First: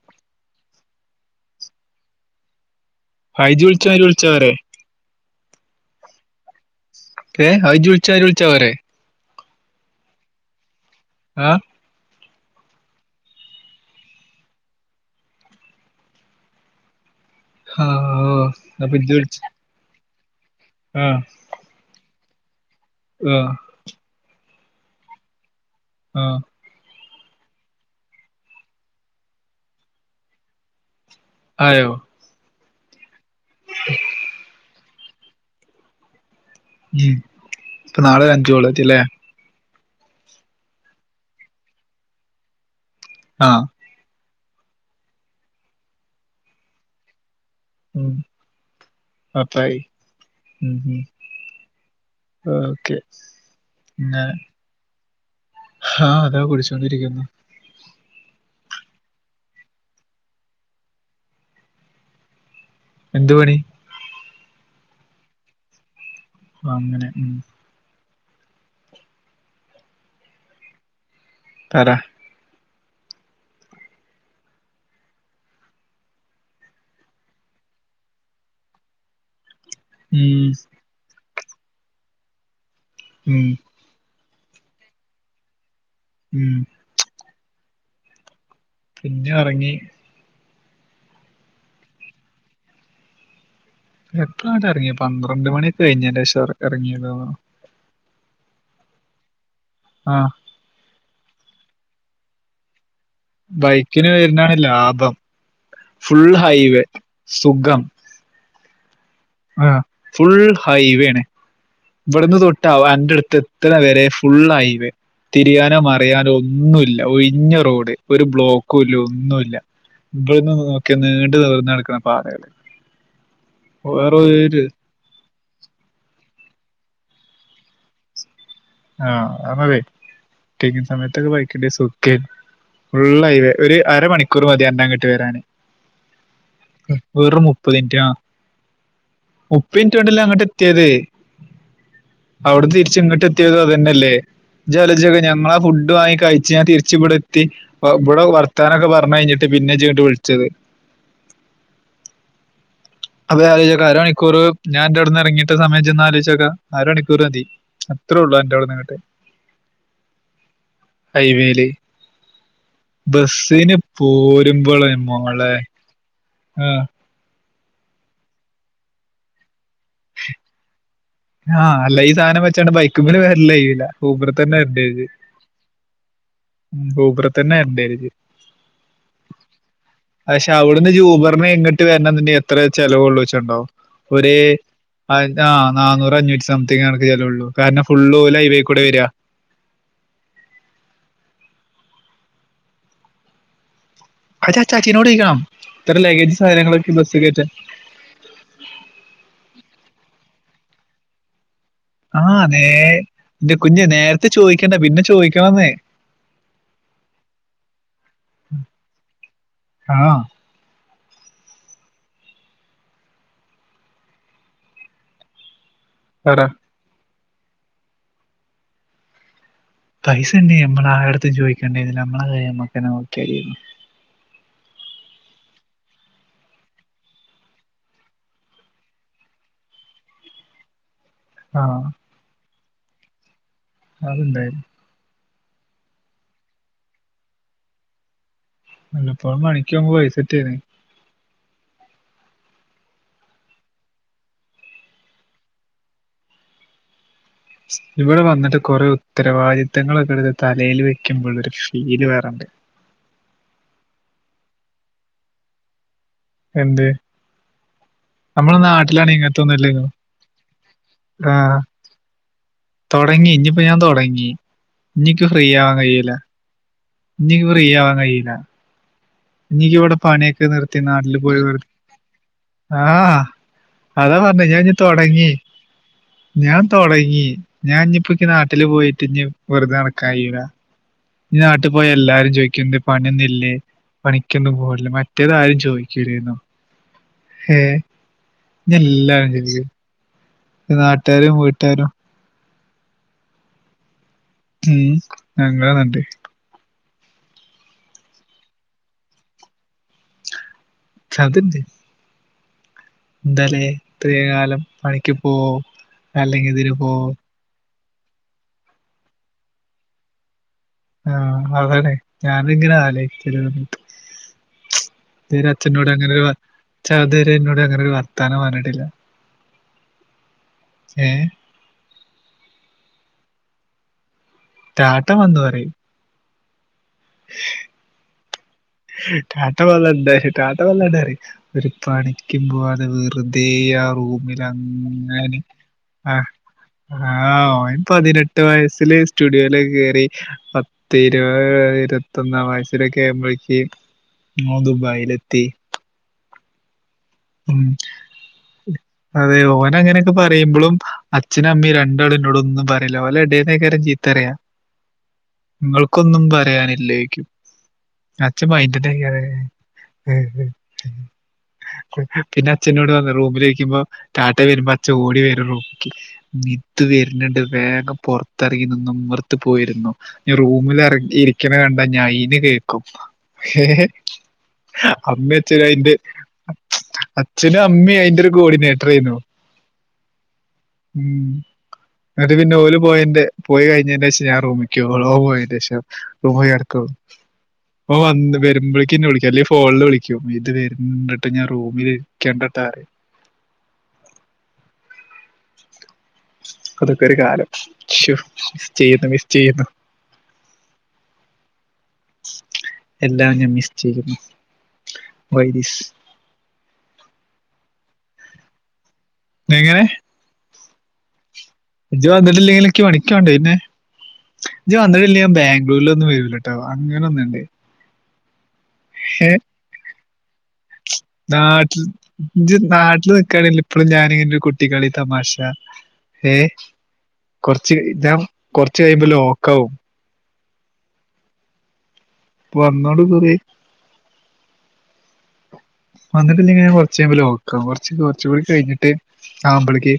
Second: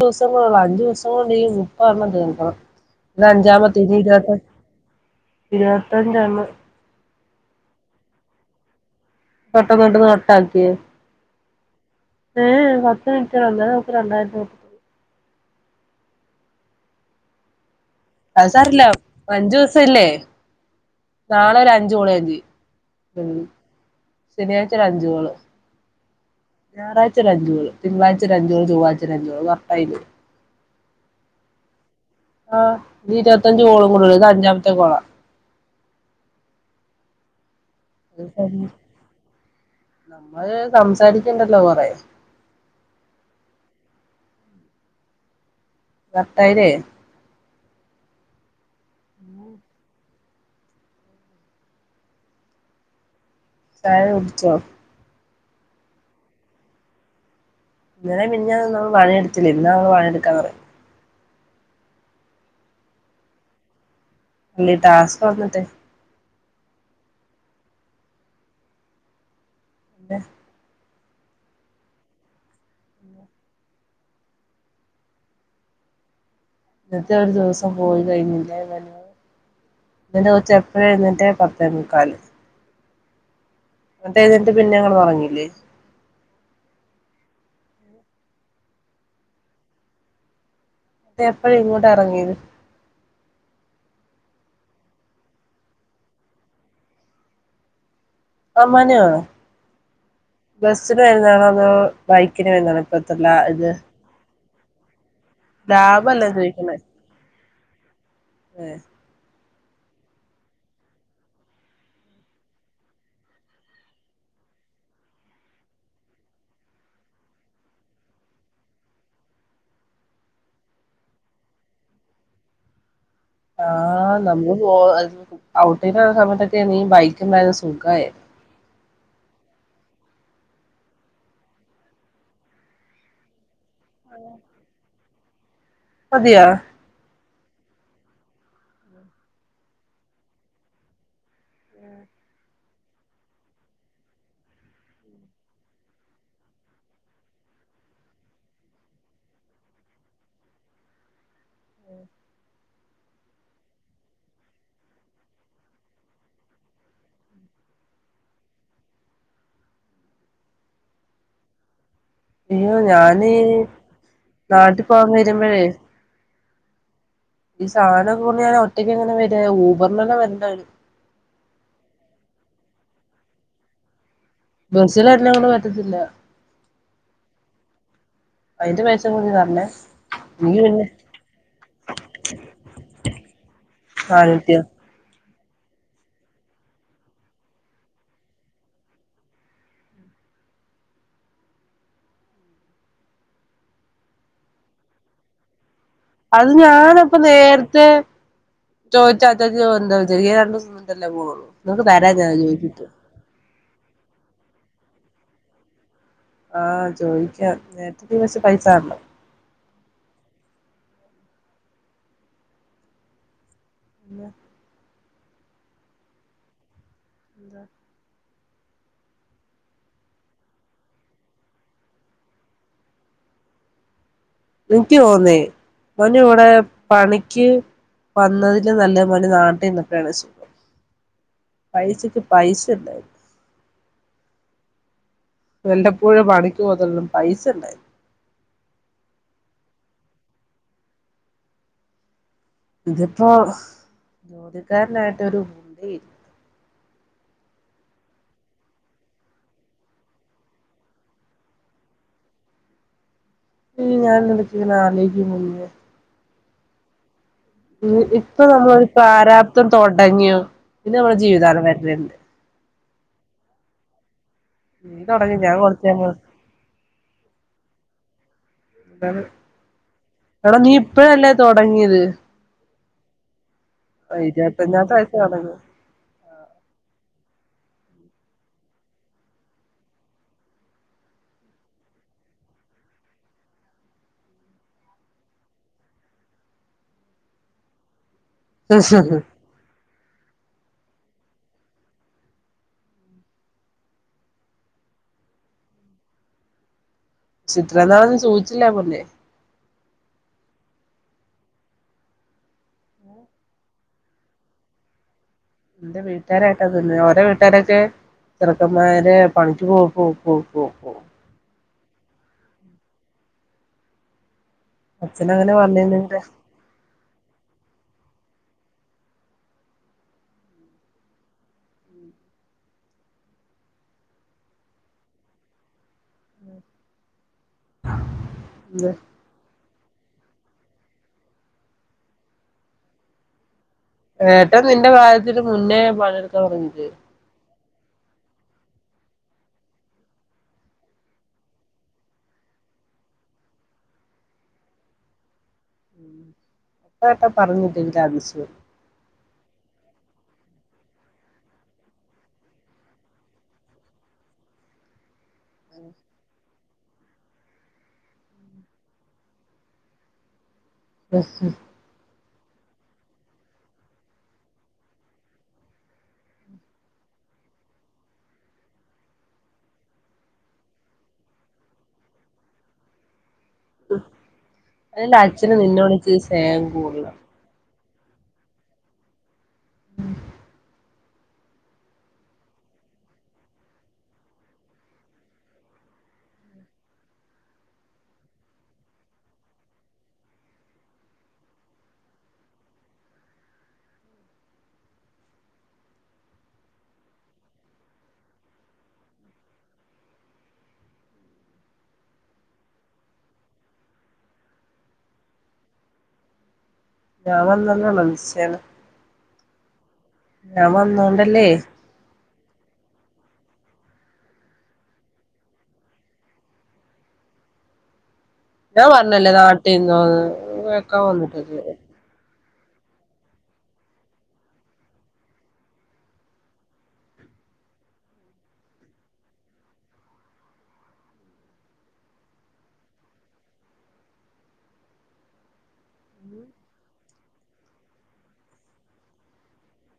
ദിവസം കൊറവാ അഞ്ച് ദിവസം കൊണ്ട് ഈ മുപ്പെണ്ണം തീർക്കണം ഹൈജ് ഇതഞ്ചാമത്തെ വിളിച്ച ഇനി ആര് വിളിച്ചാ ഇരുവത്ത വരെ ഇരുവ രണ്ടെണ്ണം ഏഹ് ഐ ഇജ്ജ് വിള്ച്ചായിരി വിളിച്ചാ പോരെ പെട്ടെന്ന് പെട്ടന്ന് കട്ടാക്ക്യേ ആഹ് ഏഹ്ഏഹ് പത്ത് മിൻറ്റാ പറഞ്ഞത് രണ്ടായിരത്തി [unintelligible] ആ, ഓ അത് സാരല്ല അപ്പൊ ഇജ്ജ് വിളിച്ച അഞ്ചു വസ ഇല്ലേ ആ നാളെ ഒര് അഞ്ച് കോള് ഞാൻ ചെയ് ഉം ഓ ശനിയാഴ്ച ഒരഞ്ച്കോള് ആഹ് ഞാറായാഴ്ച ഒരഞ്ച് കോള് തിങ്കളാഴ്ച ഒരഞ്ച് കോള് ചൊവ്വാഴ്‌ച്ച ഒരഞ്ച് കോള് [unintelligible] ആയോ ആഹ് ഇനി ഇരുവത്തഞ്ച് കോളും കൂടെ ഉളളൂ ഇത് അഞ്ചാമത്തെ കോളാ ഉം അപ്പൊ നാളെ ഒരഞ്ച് കോള് വെച്ച്ലെ നമ്മള് സംസാരിക്ക്ണ്ടല്ലോ കൊറേ ആഹ് കട്ടായിലെ ഉം അപ്പായി ഉം ഉം ഓക്കെ ചായ കുടിച്ചോ ആഹ് അതാ കുടിച്ചോണ്ടിരിക്ക്ന്നു ഇന്നലെം മിനിഞ്ഞാന്നും ഒന്നും അവള് പണിയെടുത്തില്ല ഇന്നാ അവള് പണിയെടുക്കാം തൊടങ്ങിയെ. എന്ത്‌ പണി? അല്ലെ ടാസ്ക് വന്നിട്ടേ അങ്ങനെ ഉം [unintelligible] പറ ഇന്നത്തെ ഒരു ദിവസം പോയി കഴിഞ്ഞില്ലേ മനോ എന്റെ ഉം, കൊച്ചെപ്പഴേ എഴുന്നേറ്റെ ത്തേ മുക്കാല് ഉം എഴുന്നറ്റു പിന്നെ ഞങ്ങൾ ഒറങ്ങീല്ലേ ഉം പിന്നെ ഒറങ്ങി അതെ എപ്പഴാ ഇങ്ങോട്ട് ഇറങ്ങിയത് എത്ര വട്ടം ഇറങ്ങിയ പന്ത്രണ്ട് മണി കഴിഞ്ഞ ശേഷം ഇറങ്ങിയതെന്ന് [unintelligible] ആ ബസ്സിന് വരുന്നതാണോ അതോ ബൈക്കിന് വരുന്നതാ ബൈക്കിന് വരുന്നാണ് ലാഭം ഫുൾ ലാഭല്ല ചോയിക്കണേ ഹൈവേ സുഖം ആ ഫുൾ ഹൈവേ ആണേ ഇവിടുന്ന് തൊട്ട ആൻറ അടുത്ത് എത്തണ വരെ ഫുൾ ഹൈവേ തിരിയാനോ മറിയാനോ ഒന്നുമല്ല ഒഴിഞ്ഞ റോഡ് ഒരു ബ്ലോക്കും ഇല്ല ഒന്നുമല്ല ഇവിടുന്ന് നോക്കിയ നീണ്ടു നിവർന്ന് കിടക്കണ പാതകള് ആ വേറെ നമ്മള് ഒരു പോ ഔട്ടിങ്ങ് സമയത്ത നീ ബയിക്കുമേല സുഖായേ ആ നമ്മക്കെ [unintelligible] സമയത്തൊക്കെ ബൈക്കിന്റെ സുക്കേ ഫൂൾ ഹൈവേ ഒരു അര മണിക്കൂർ മതി എന്നങ്ങോട്ട് ത്ത് പേരാണ് മതിയോ വെറും മുപ്പ മുപ്പത് മിനിറ്റ് ആ മുപ്പത് മിനിറ്റ് കൊണ്ടല്ലേ അങ്ങോട്ട് എത്തിയത് അവിടെ തിരിച്ച ഇങ്ങോട്ട് [unintelligible] അതന്നെയല്ലേ ജലജയിടെ ഞങ്ങള ഫുഡ് വാങ്ങി കഴിച്ചു ഞാൻ തിരിച്ച ഇവിടെ എത്തി ഇവിടെ വർത്താനൊക്കെ പറഞ്ഞ കഴിഞ്ഞിട്ട് പിന്നെ ജിട്ടു വിളിച്ചത് അതെ ആലോചു നോക്ക അരമണിക്കൂർ ഞാൻന്റെ അവിടുന്ന് ഇറങ്ങിട്ട് സമയം ചെന്ന് ആലോചക്ക അരമണിക്കൂർ മതി ഇത്രേ ഉള്ളൂ എന്റെ അവിടെ നിങ്ങട്ടെ ഹൈവേയില് അയ്യോ ഞാന് ബസിന് നാട്ടിൽ പോരുമ്പോളെ പോകാൻ മോളെ വരുമ്പഴേ ആ ഈ സാധനമൊക്കെ കൊണ്ട് ഞാൻ ഒറ്റക്ക് എങ്ങനെ വരിക ഊബറിനെങ്ങാണും വരേണ്ട വരൂം ആ അല്ല ഈ സാധനം വച്ചോണ്ട് ബൈക്കുമ്പ വരല്ലേ ഇയിട ബസ്സിൽ വരുന്നതു എന്നെക്കൊണ്ട് പറ്റത്തില്ല ഊബർതന്ന തന്നെ അതിന്റെ പൈസ കൂടി തരണേ പക്ഷെ എനിക്ക് പിന്നെ അവിടുന്ന് ജൂബറിന് വേണ്ടീട്ടു തന്നെ എത്ര ചെിലവ ഉള്ളു വെച്ചുണ്ടാവും. ഒരേ നാനൂറ്റിയാ അ ആ നന്നൂറ അഞ്ഞൂറ്റ സംതിങ് ആണ കയ്യിലുള്ളൂ കാരണം ഫുള്ള് പോലെ ഇതേ കൂടെ വരിക അച്ചാ ചാച്ചീനോട് ചോദിക്കണം ഇത്ര ലഗേജ് അത് സാധനങ്ങളൊക്കെ ബസ് ഞാനപ്പം കയറ്റാൻ നേരത്തെ ചോദിച്ചാ അച്ചാച്ചനോ എന്തോ ചെറിയ രണ്ട് ദിവസം നിന്നിട്ടല്ലേ പോണൊള്ളു ആഹ് ന്നേ എന്റെ കുഞ്ഞ് നേര് പിന്നെ ചോദിക്കണ്ട പിന്നെ ചോയിക്കാന്നെ ആഹ് ചോദിക്കാ നേരത്തെ നീ വെച്ച പൈസ തരണം. ആ പിന്ന പറ അത [inaudible] [inaudible] [unintelligible] [inaudible] ആ [inaudible] [inaudible] [inaudible] [inaudible] ഇതിപ്പോ ഒരു ജോലിക്കാരൻ ആയിട്ട് ഒരു [inaudible] ഇവിടെ വന്നിട്ട് കുറെ ഉത്തരവാദിത്തങ്ങൾ എടുത്ത് തലയിൽ വെക്കുമ്പോൾ ഒരു ഫീൽ വേറെ ഇണ്ട് [inaudible] ആലോചിക്കും മുന്നേ [inaudible] നമ്മളെ നാട്ടിലാണ് ഇങ്ങനത്തെ ഒന്നും ഇല്ലെങ്കിലും ആ തുടങ്ങി ഇനിയിപ്പോ [inaudible] നീ [inaudible] തൊടങ്ങി ഞാൻ കൊറച്ച് കഴിയുമ്പോ [unintelligible] [inaudible] [inaudible] ഇനിക്ക് ഇവിടെ പണിയൊക്കെ [inaudible] [inaudible] [inaudible] ഇരുപത്തഞ്ചാമത്തെ വയസ്സിലാ തൊടങ്ങിയത് ഞാനിപ്പ് ഇനി നാട്ടിലെ പോയിട്ട് ഇനി വെറുതെ നടക്കാൻ കയുല്ല [inaudible] പക്ഷെ [inaudible] [inaudible] [unintelligible] [inaudible] [unintelligible] [inaudible] [inaudible] അല്ലെങ്കിൽ ഇതിന് പോ [inaudible] [inaudible] ആഹ് അതാണ് [inaudible] [inaudible] അച്ഛനങ്ങനെ പറഞ്ഞിരുന്നെങ്കില് എന്നോട് അങ്ങനെ ഒരു വർത്താനം പറഞ്ഞിട്ടില്ല ഏ [unintelligible] വന്ന് പറയും [unintelligible] [unintelligible] ഒരു പണിക്കും പ്പോവാണ്ട് വെറുതേ യാ ഏട്ടൻ നിന്റെ റൂമിലങ്ങനെ കാര്യത്തിന് മുന്നേ ആഹ് പണിയെടുക്കാൻ പറഞ്ഞില്ലേ ഹാ ഓൻ പതിനെട്ട് വയസ്സില് സ്റ്റുഡിയോയിലേക്ക് കേറി പത്ത് ഇരുപ ഇരുപത്തൊന്നാം വയസ്സിലൊക്കെ ആമ്പോഴേക്കും ഓൻ ദുബായിലെത്തി ഉം കേട്ടോ ഉം പറഞ്ഞില്ലെങ്കി അതിശയം അതെ ഓൻ അങ്ങനെയൊക്കെ പറയിമ്പളും അച്ഛനും അമ്മീം രണ്ടാളുന്നോട് ഒന്നും പറയില്ല ഓല എടേന്നേകാരം ചീത്ത പറയാ. നിങ്ങൾക്കൊന്നും പറയാനി ല്ലേ യ്ക്കും അച്ഛൻ [unintelligible] പിന്നെ അച്ഛനോട് വന്ന് റൂമിലേക്കിപ്പം [unintelligible] വരുമ്പോ അച്ഛൻ ഓടി വരും റൂമിക്ക് നിത്ത് വരുന്ന്ണ്ട് വേഗം പുറത്തിറങ്ങി നിന്നോ പോയിരുന്നോ ഞാ റൂമിലിറങ്ങി ഇരിക്കണ കണ്ട ഞാ അയിന് കേക്കും അല്ല അച്ഛന് അമ്മേച്ചനും നിന്നോട് അയിന്റെ ഇച്ചിരി സ്നേഹം കൂടുതലാ അമ്മേ അയിന്റൊരു കോർഡിനേറ്റർ ആയിനു ഉം എന്നിട്ട് പിന്നെ ഓല് പോയന്റെ പോയി കഴിഞ്ഞേനേശം ഞാൻ റൂമിക്കോളോ പോയേഷം റൂമിക്കിടക്കും അപ്പ വന്ന് വരുമ്പോഴേക്കെ വിളിക്കും അല്ലെ ഫോണില് വിളിക്കും വൈകി ട്ട ഞാൻ റൂമി ഇരിക്കേണ്ടട്ടറയും അതൊക്കെ ഒരു കാലം ശോ ചെയ്യുന്നു മിസ് ചെയ്യുന്നു എല്ലാം ഞാൻ മിസ് ചെയുന്നു വൈ ഞാൻ വന്നേ [unintelligible] മിസ്സ് ചെയ്യണേ എങ്ങനെ ഞാൻ വന്നോണ്ടല്ലേ ണ്ട് പിന്നെ ഇജ്ജ് വന്നിട്ടില്ല ഞാൻ ബാംഗ്ലൂരിലൊന്നും വരൂലട്ടാ അങ്ങനൊന്നുണ്ട് ഞാൻ പറഞ്ഞല്ലേ നാട്ടീന്ന് വ വെക്കാൻ വന്നിട്ടേക്കുവ ഇജ് നാട്ട്ല് നിക്കാണേല് ഇപ്പളും ഞാന് ന്റെ കുട്ടിക്കളി തമാശ ഏ കൊർച്ച് ഞാൻ കാെർച്ചയ്യ്മ്പ ലോക്കാവും വന്നോട് കൂടി വന്നിട്ടില്ലെ ഞാൻ കൊർച്ചയ്യുമ്പ ലോക്കാവും കൊർച്ച് കൊർച്ചൂടിം കയ്ഞ്ഞിട്ട് ആമ്പളേയ്ക്ക്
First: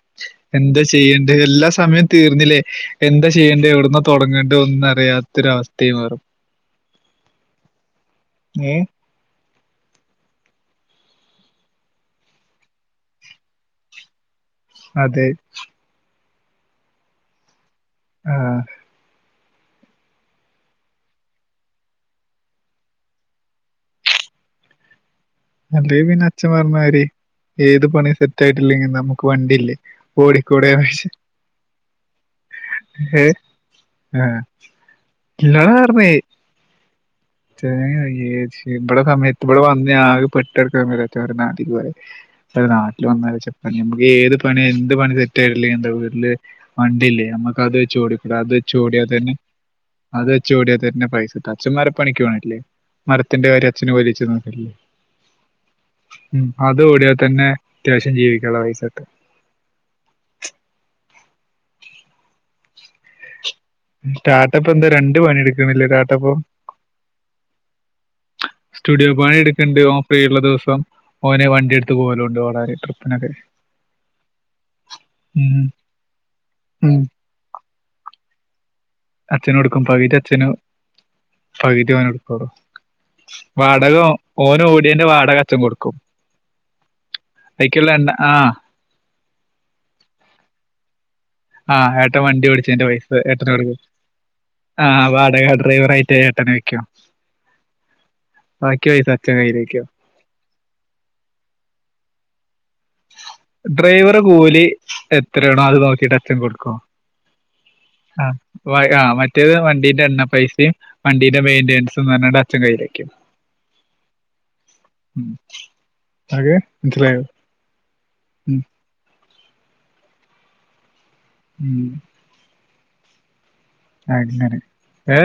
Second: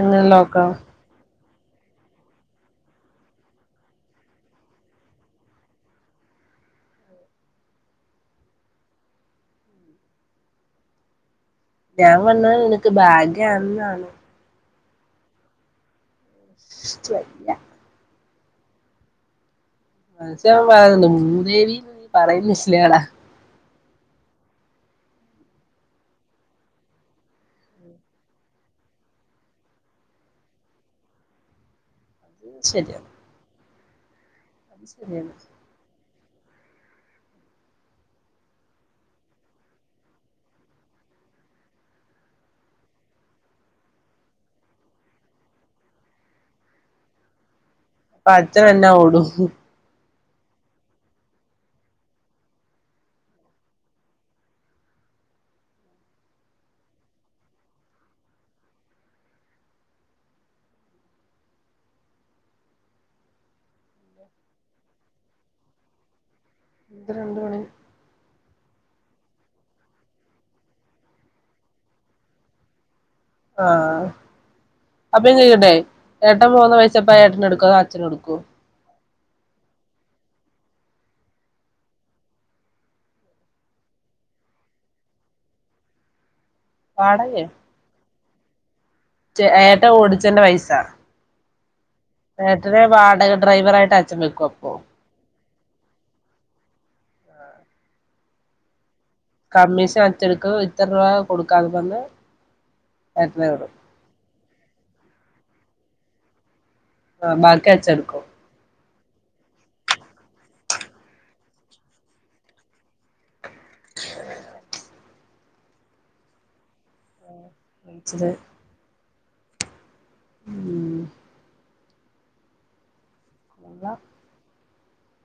എങ്ങനെ നോക്കാം എന്താ ചെയ്യണ്ടെ എല്ലാ സമയം തീർന്നിലേ എന്താ ചെയ്യണ്ടെ ഒവ്ട്ന്നാ തൊടങ്ങെണ്ടെ ഒന്നും അറിയാത്തൊരവസ്ഥയി മാറും ഏ ഞാൻ വന്ന നിനക്ക് ബാഗ്യാൺന്നാണ് അതെ ച് വയ്യ ആഹ് മച്ചാൻ പറയ്ന്ന് മൂദേവിന്ന് നീ പറയ്ന്നെ [unintelligible] യാടാ അല്ലെ പിന്നെ അച്ഛൻ പർഞ്ഞാരി ഏത് പണി സെറ്റായ്ട്ടില്ലെങ്കി നമുക്ക് വണ്ടില്ലേ ഓടിക്കൂടെന്ന് ഉം ശെര്യാ ആഹ് ഇല്ലതാറ്ഞ്ഞേ തേങ്ങയാ ചേച്ചി ഇബടെ സമയത്ത് ഇബടെ വന്ന് ഞാ ആകെ പെട്ടെട്ക്ക [unintelligible] നാട്ടിൽക്ക് വരാൻ അല്ല നാട്ട്ല് വന്നാച്ച നമ്ക്ക് ഏത് പണി എന്ത് പണി സെറ്റായ്ട്ട്ല്ലേ എന്ത വീട്ട്ല് വണ്ടില്ലേ നമ്മക്കത് അപ്പൊ അച്ഛനെന്നാ ഓടും അത് വെച്ചോടിയാ തന്നെ പൈസ കിട്ടും അച്ചന്മാ പണിക്ക്പോണില്ലേ മരത്തിന്റെ കാര്യം അച്ഛൻ വലിയച്ചൻ നോക്കില്ലേ ഉ അത് ഓടിയാൽ തന്നെ അത്യാവശ്യം ജീവികാന്ള്ള പൈസട്ടും സ്റ്റാർട്ടപ്പ് എന്താ രണ്ട് പണിയ എടുക്കുന്നില്ലേ താത്തപ്പോ എന്ത് രണ്ട് പണി സ്റ്റുഡിയോ പണി എടുക്കണ്ട് ഓ ഫ്രീ ഉള്ള ദിവസം ഓനെ വണ്ടി എടുത്ത് പോലോണ്ട് വളരെ ട്രിപ്പ- ആഹ അപ്പോ ഞാൻ ഉം. ചോയിക്കട്ടെ ഏട്ടൻ പോണ പൈസ ഉം. പ്പം ഏട്ടൻ എടുക്കുവോ അതോ അച്ഛന കോടുക്കോ അച്ഛന് കൊടുക്കും പകുതി അച്ഛന് പകുതി ഓന് കൊടുക്കും വാടക ഓന് ഓടിയന്റെ വാടക അച്ഛൻ കൊടുക്കും പാടയെ [unintelligible] ആഹ ച ഏട്ടൻ ഓടിച്ചതിന്റ പൈസ ആഹ് ഏട്ടൻ വണ്ടി ഏട്ടനെ ഓടിച്ചതിന്റെ പൈസ വാടക ഏട്ടന് കൊടുക്കും ഡ്രൈവറായിട്ട് അച്ഛൻ വെക്കും അപ്പൊ ഹാ വാടക ഡ്രൈവർയിട്ട് എട്ടന വെക്കോ ബാക്കിപൈസ കമ്മീഷൻ അച്ഛന്ടുക്കോ എത്ര രൂപ കൊടുക്കാന്നാ പറഞ്ഞെ എത്ര ഡ്രൈവറെ കൂലി എത്രയാണോ അത് നോക്കിട്ട് അച്ഛൻ കൊടുക്കും ആഹ ബാക്കിഅച്ചെനേടുക്കും ആ ആ മറ്റേത് വണ്ടീന്റെ എണ്ണ പൈസയും വണ്ടീന്റെ മെയിന്റനൻസും പറഞ്ഞ് അച്ഛൻ കയ്യിലേക്കും [inaudible] ഓക്കേ മനസ്സിലായോ മനസ്സിലായി ഉം, ഉം ഉം കൊള്ളാം അങ്ങനെ ഏ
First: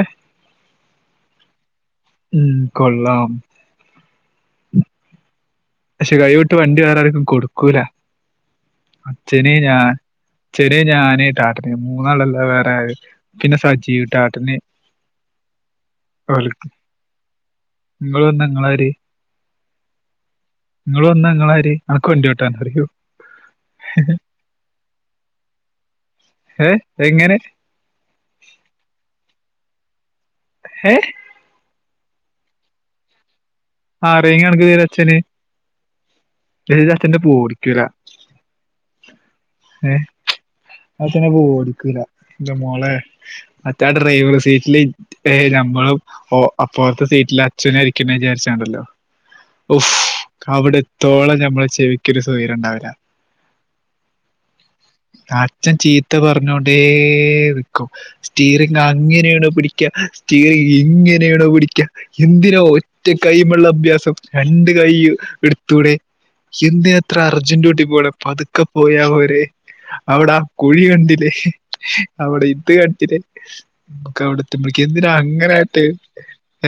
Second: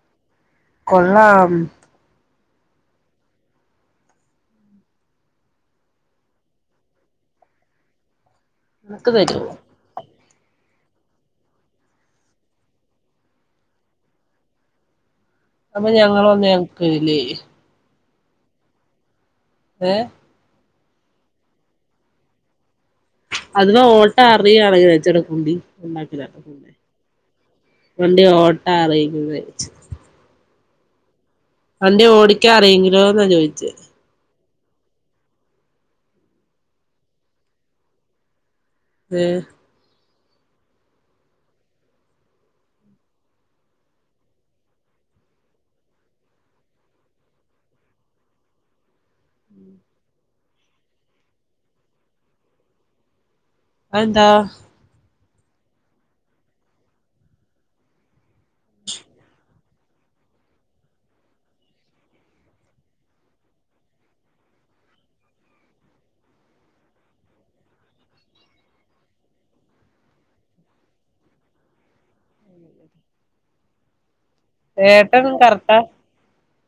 കൊള്ളാം ഉം കൊള്ളാം പക്ഷെ കൈവിട്ട് വണ്ടി വേറെ ആർക്കും കൊടുക്കൂല നിനക്ക് അച്ഛന് തരുവോ ഞാൻ ചെറിയ ഞാനേ ട്ടാട്ടന് മൂന്നാളല്ലാം വേറെ പിന്നെ സജീ ട്ടാട്ടന് അപ്പൊ ഞങ്ങളൂ വന്നാൽ ഞങ്ങൾക്ക് തരില്ലേ നിങ്ങള് വന്ന നിങ്ങളാര് ഏ നിങ്ങൾ വന്ന നിങ്ങള ആരി അനക്ക്‌വണ്ടി ഒട്ടാൻഅറിയേ അതിന് ഒട്ടാൻഅറിയയാണെങ്കിൽ ചച്ചടെ കുണ്ടി ഉണ്ടാക്കണ്ട ഏ എങ്ങനെ വണ്ടി ഓട്ട അറിയുന്നത് ഏ എ വണ്ടിഓടിക്കാൻ അറിയെങ്കിലോ എന്നാ ചോദിച്ചത് ആഹ് അറിയെങ്കി അണക്ക് പേര് അച്ഛന് [unintelligible] അച്ഛന്റാെപ്പം ഓടിക്ക്യൂലാ എ എ അപ്പതിന്ഓടിക്കൂല എന്റെമോളെ മറ്റാ ന്റ ഡ്രൈവർ സീറ്റില് ഏ നമ്മളും ഓ അപ്പറത്തെ സീറ്റില് അച്ഛന ഇരിക്കണ വിചാരിച്ചണ്ടല്ലോ ഉഫ്ഫ് അവിടെ ത്തോളം നമ്മള് ചെവിക്കൊരു സെയ്രണ്ടാവില്ല അതന്താ അച്ഛൻ ചീത്ത പറഞ്ഞോണ്ടേക്കും സ്റ്റീറിങ് അങ്ങനെയാണോ പിടിക്ക സ്റ്റീറിങ് ഇങ്ങനെയാണോ പിടിക്കാ എന്തിനോ ഒറ്റ കൈമുള്ള അഭ്യാസം രണ്ട് കൈ എടുത് ത്തൂടെ എന്തിനാത്രെ അർജന്റൂട്ടി പോണെ പത്ക്കെ പോയാ പോരേ അവ്ടാ ആ കുഴി കണ്ട്ലേ അവ്ടെ ഇത് കണ്ട്ലേ ഒക്കവ്ട് ത്ത്മ്പഴേക്ക് എന്തിനാ ഏട്ടനും കറക്റ്റാ അങ്ങനായ്ട്ട്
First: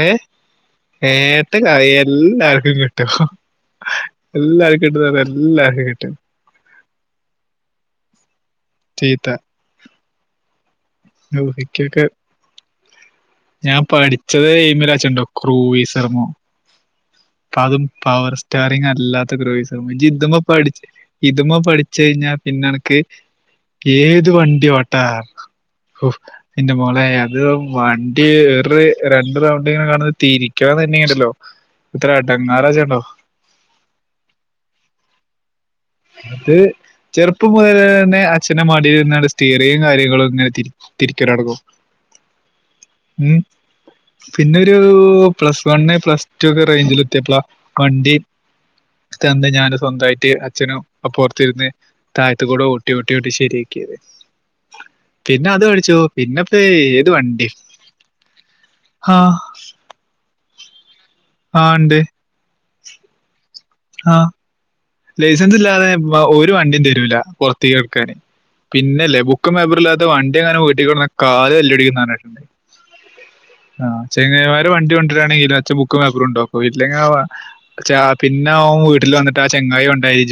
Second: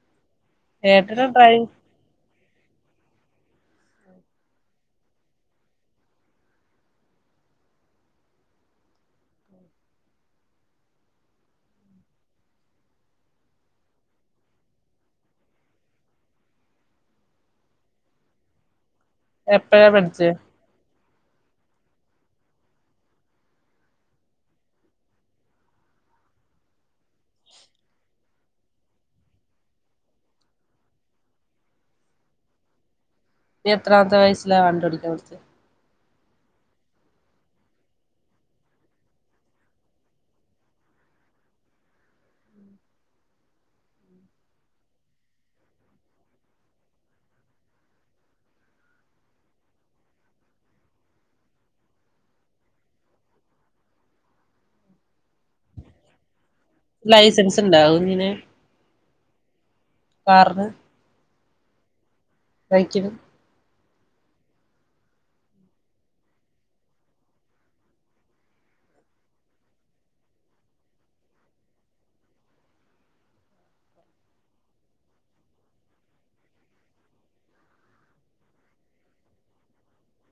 ഏ ഏട്ടനും ഏട്ട് ഡ്രൈവിങ് അയൽ ല്ലാർക്കും കിട്ടും എല്ലർക്കും കിട്ടുന്നറഞ്ഞ എല്ലാർക്കും കിട്ടും ചീത്ത ദോഹികൊക്കെ ഞാൻ പഠിച്ചത് എയിമ ലാച്ചോണ്ടോ ക്രൂയി ശർമോ പ്പൊഅതും പവർ സ്റ്റാറിങ് ആ അല്ലാത്തഗ്രൂയിസർ എപ്പഴാ മോ ഇജ് ഇതി പഠിച്ചേ മോ പഠിച്ച് ഇതുമോ പഠിച്ച കഴിഞ്ഞാ പിന്നെ അനക്ക് ഏത് വണ്ടി ഓട്ടാ ഉഫ് എന്റെ മോളെ അത് വൺ ഗിർരണ്ട്റൗണ്ട് ഇങ്ങനെ കടന്ന്തിരിക്കാനാലുണ്ടല്ലോ ഇത്ര അടങ്ങറാജ ണ്ടോ നിഎത്രമത്തെ വയസിലാവണ്ടിയൊടിക്ക അത് ചെറുപ്പം മുതല തന്നെ അച്ഛന്റെ മടിയിൽരുന്നങ്ങാട് സ്റ്റീറും കാര്യങ്ങളും ഇങ്ങനെതി തിരിക്കലോടങ്ങും ഉം പിന്നെ ഒരു പ്ലസ് വണ് പ്ലസ് ടു ഒക്കെ റേഞ്ചിൽ എത്തിയപ്പള വണ്ടി തന്ന ഞാൻ സ്വന്തായിട്ട് അച്ഛനും അപ്പറത്തിരുന്ന് താഴത്തുകൂടെ ഊട്ടി ട്ടി ട്ടി ശരിയാക്കിയത് പിന്നെ അത് കഴിച്ചു പിന്നെ ഏയ് ഏത് വണ്ടി ലൈസൻസ് ഇണ്ടാ കുഞ്ഞിന് ആഹ പറഞ്ഞ് ആ ഇണ്ട് കഴിക്കും ആഹ ലൈസൻസ് ഇല്ലാതെ ഒരു വണ്ടിയും തരൂല്ല പൊറത്തേക്കറക്കാന് പിന്നല്ലേ ബുക്കും പേപ്പറും ഇല്ലാത്ത വണ്ടി എങ്ങാനും വീട്ടിൽ കൊണ്ടുവന്നാൽ കാല് തല്ലി ഒടിക്കും എന്ന് പറഞ്ഞിട്ട്ണ്ട് ആ ചെങ്ങായ്മാര് വണ്ടി കൊണ്ടരാണെങ്കില് അച്ഛൻ ബുക്കും പേപ്പറും ഉണ്ടോക്കും ഇല്ലെങ്കി ആ ച്ച പിന്നെ ഓൻ വീട്ടിൽ വന്നിട്ട ചെങ്ങായി കൊണ്ടോയി